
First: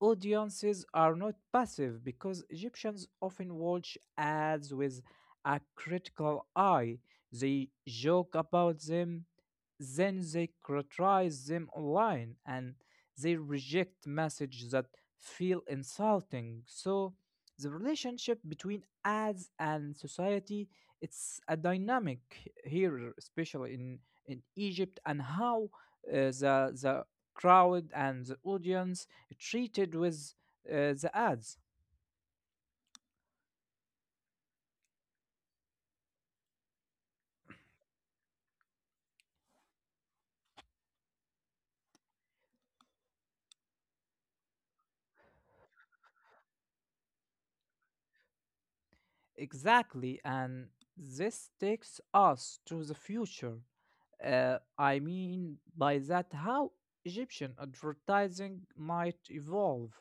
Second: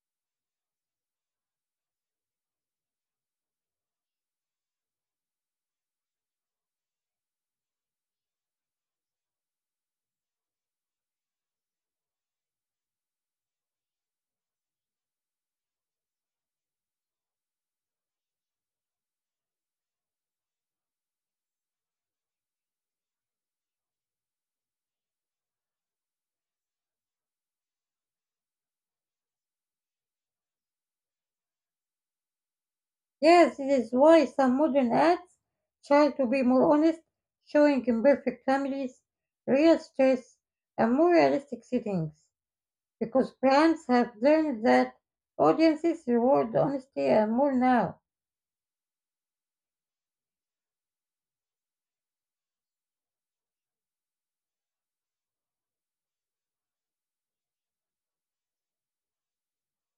B: audiences are not passive because Egyptians often watch ads with a critical eye. They joke about them, then they criticize them online, and they reject messages that feel insulting. So, the relationship between ads and society it's a dynamic here, especially in Egypt, and how the crowd and the audience treated with the ads.
A: Yes, it is why some modern ads try to be more honest, showing imperfect families, real stress, and more realistic settings, because brands have learned that audiences reward honesty and more now,
B: Exactly, and this takes us to the future. I mean by that how Egyptian advertising might evolve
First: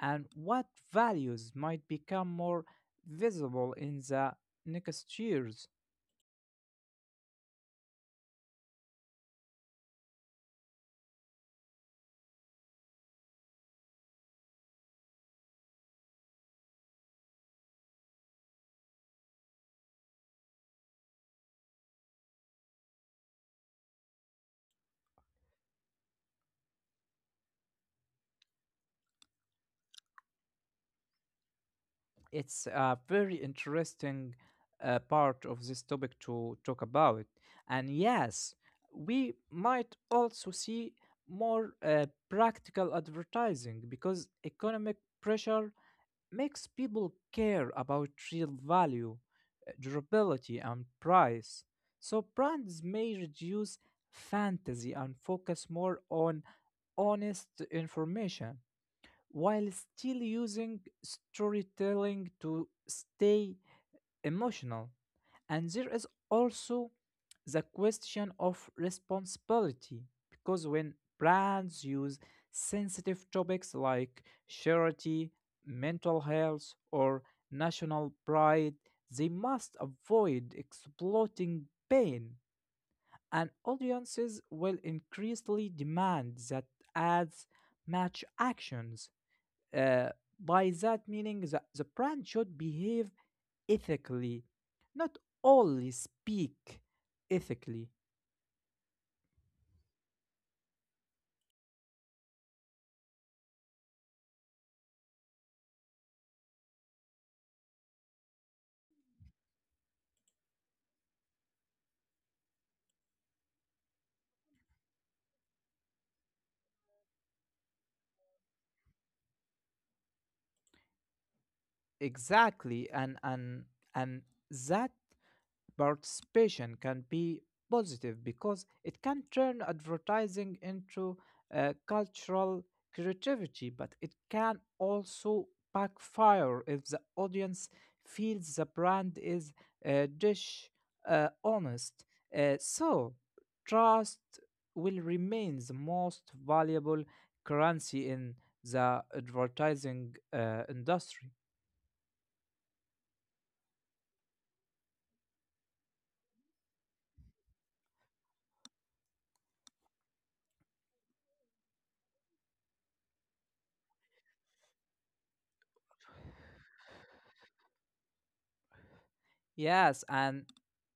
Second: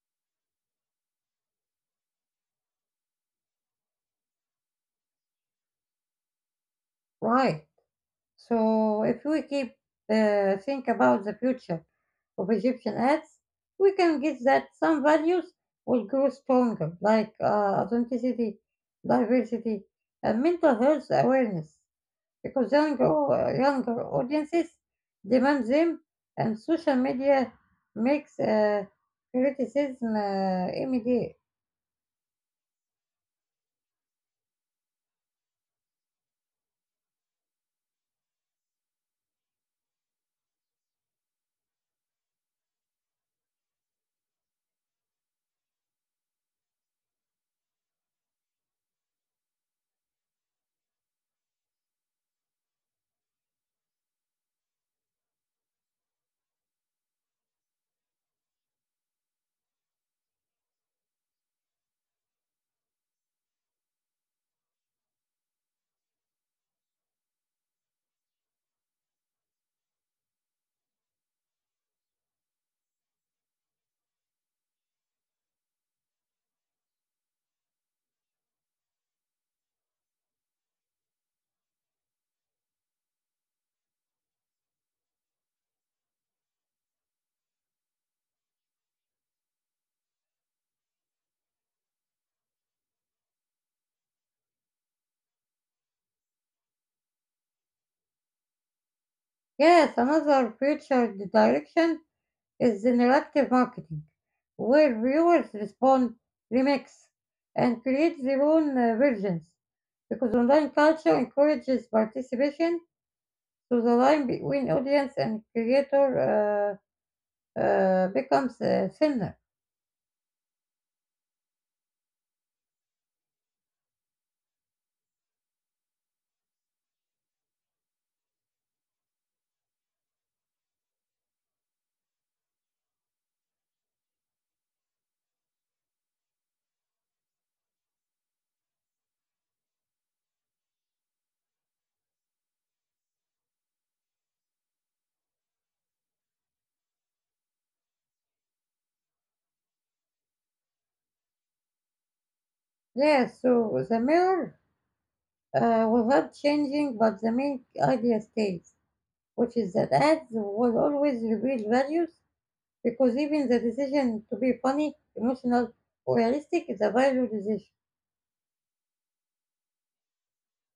B: and what values might become more visible in the next years.
A: right? So if we keep think about the future of Egyptian ads, we can guess that some values will grow stronger, like authenticity, diversity, and mental health awareness, because younger audiences demand them, and social media makes criticism immediate.
B: It's a very interesting part of this topic to talk about. And yes, we might also see more practical advertising because economic pressure makes people care about real value, durability, and price. So brands may reduce fantasy and focus more on honest information while still using storytelling to stay emotional. And there is also the question of responsibility because when brands use sensitive topics like charity, mental health, or national pride, they must avoid exploiting pain. And audiences will increasingly demand that ads match actions uh, by that meaning, the brand should behave ethically, not only speak ethically.
A: Yes, another future direction is generative marketing, where viewers respond, remix, and create their own versions, because online culture encourages participation, so the line between audience and creator becomes thinner.
B: Exactly, and that participation can be positive because it can turn advertising into cultural creativity, but it can also backfire if the audience feels the brand is dish honest. So, trust will remain the most valuable currency in the advertising industry.
A: Yes, so the mirror without changing, but the main idea stays, which is that ads will always reveal values because even the decision to be funny, emotional, or realistic is a value decision.
B: Yes, and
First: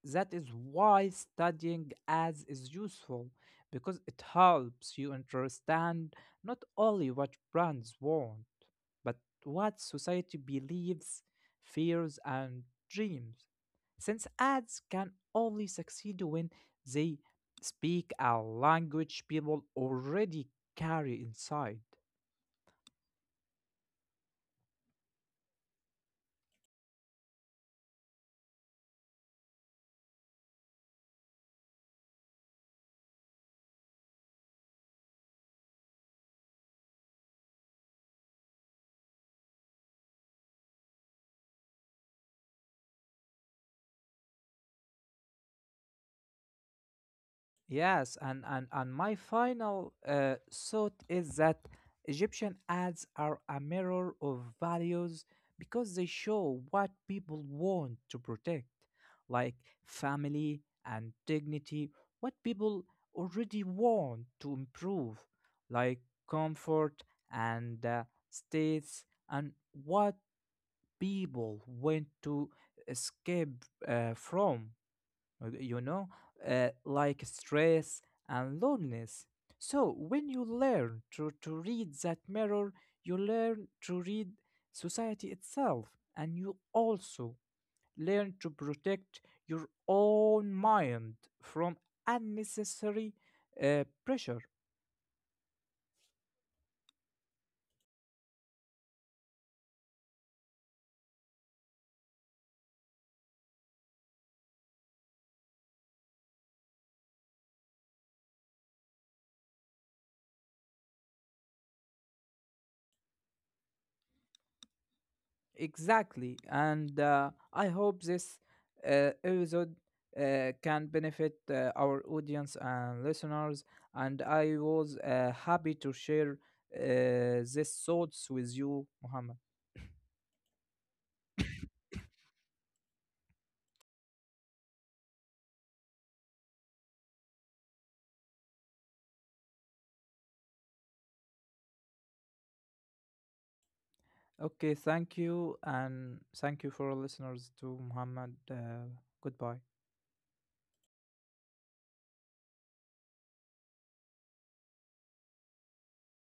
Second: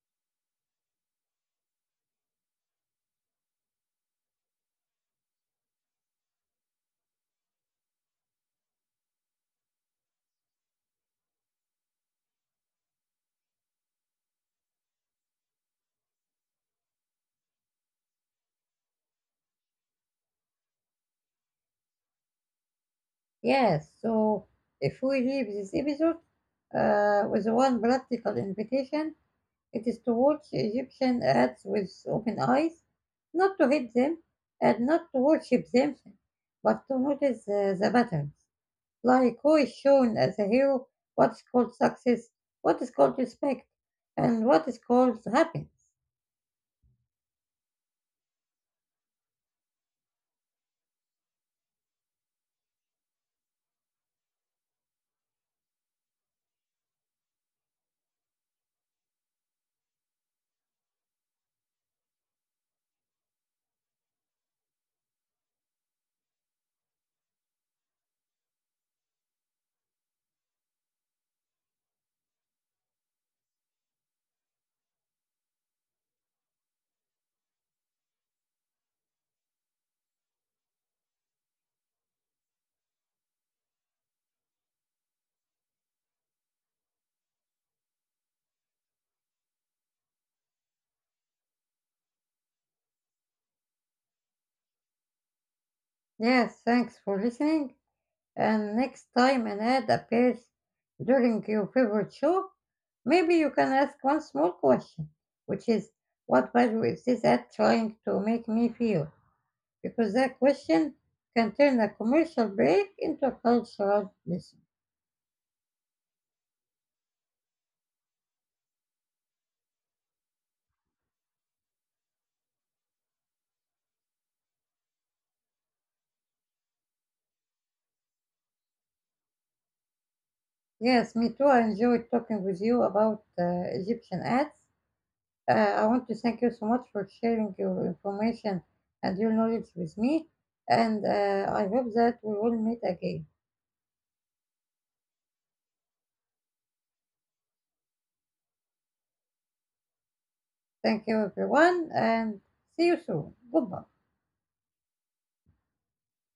B: that is why studying ads is useful because it helps you understand not only what brands want, but what society believes, fears, and dreams. Since ads can only succeed when they speak a language people already carry inside.
A: Yes, so if we leave this episode with one practical invitation, it is to watch Egyptian ads with open eyes, not to hate them and not to worship them, but to notice the patterns, like who is shown as a hero, what's called success, what is called respect, and what is called happiness.
B: Yes, and my final thought is that Egyptian ads are a mirror of values because they show what people want to protect, like family and dignity, what people already want to improve, like comfort and states, and what people want to escape from uh, you know, like stress and loneliness. So, when you learn to read that mirror, you learn to read society itself, and you also learn to protect your own mind from unnecessary pressure.
A: Yes, thanks for listening. And next time an ad appears during your favorite show, maybe you can ask one small question, which is what value is this ad trying to make me feel? Because that question can turn a commercial break into a cultural lesson.
B: Exactly. And I hope this episode can benefit our audience and listeners. And I was happy to share these thoughts with you, Muhammad.
A: Yes, me too. I enjoyed talking with you about Egyptian ads. I want to thank you so much for sharing your information and your knowledge with me. And I hope that we will meet again.
B: Okay, thank you, and thank you for our listeners to Muhammad. Goodbye.
A: Thank you, everyone, and see you soon. Goodbye.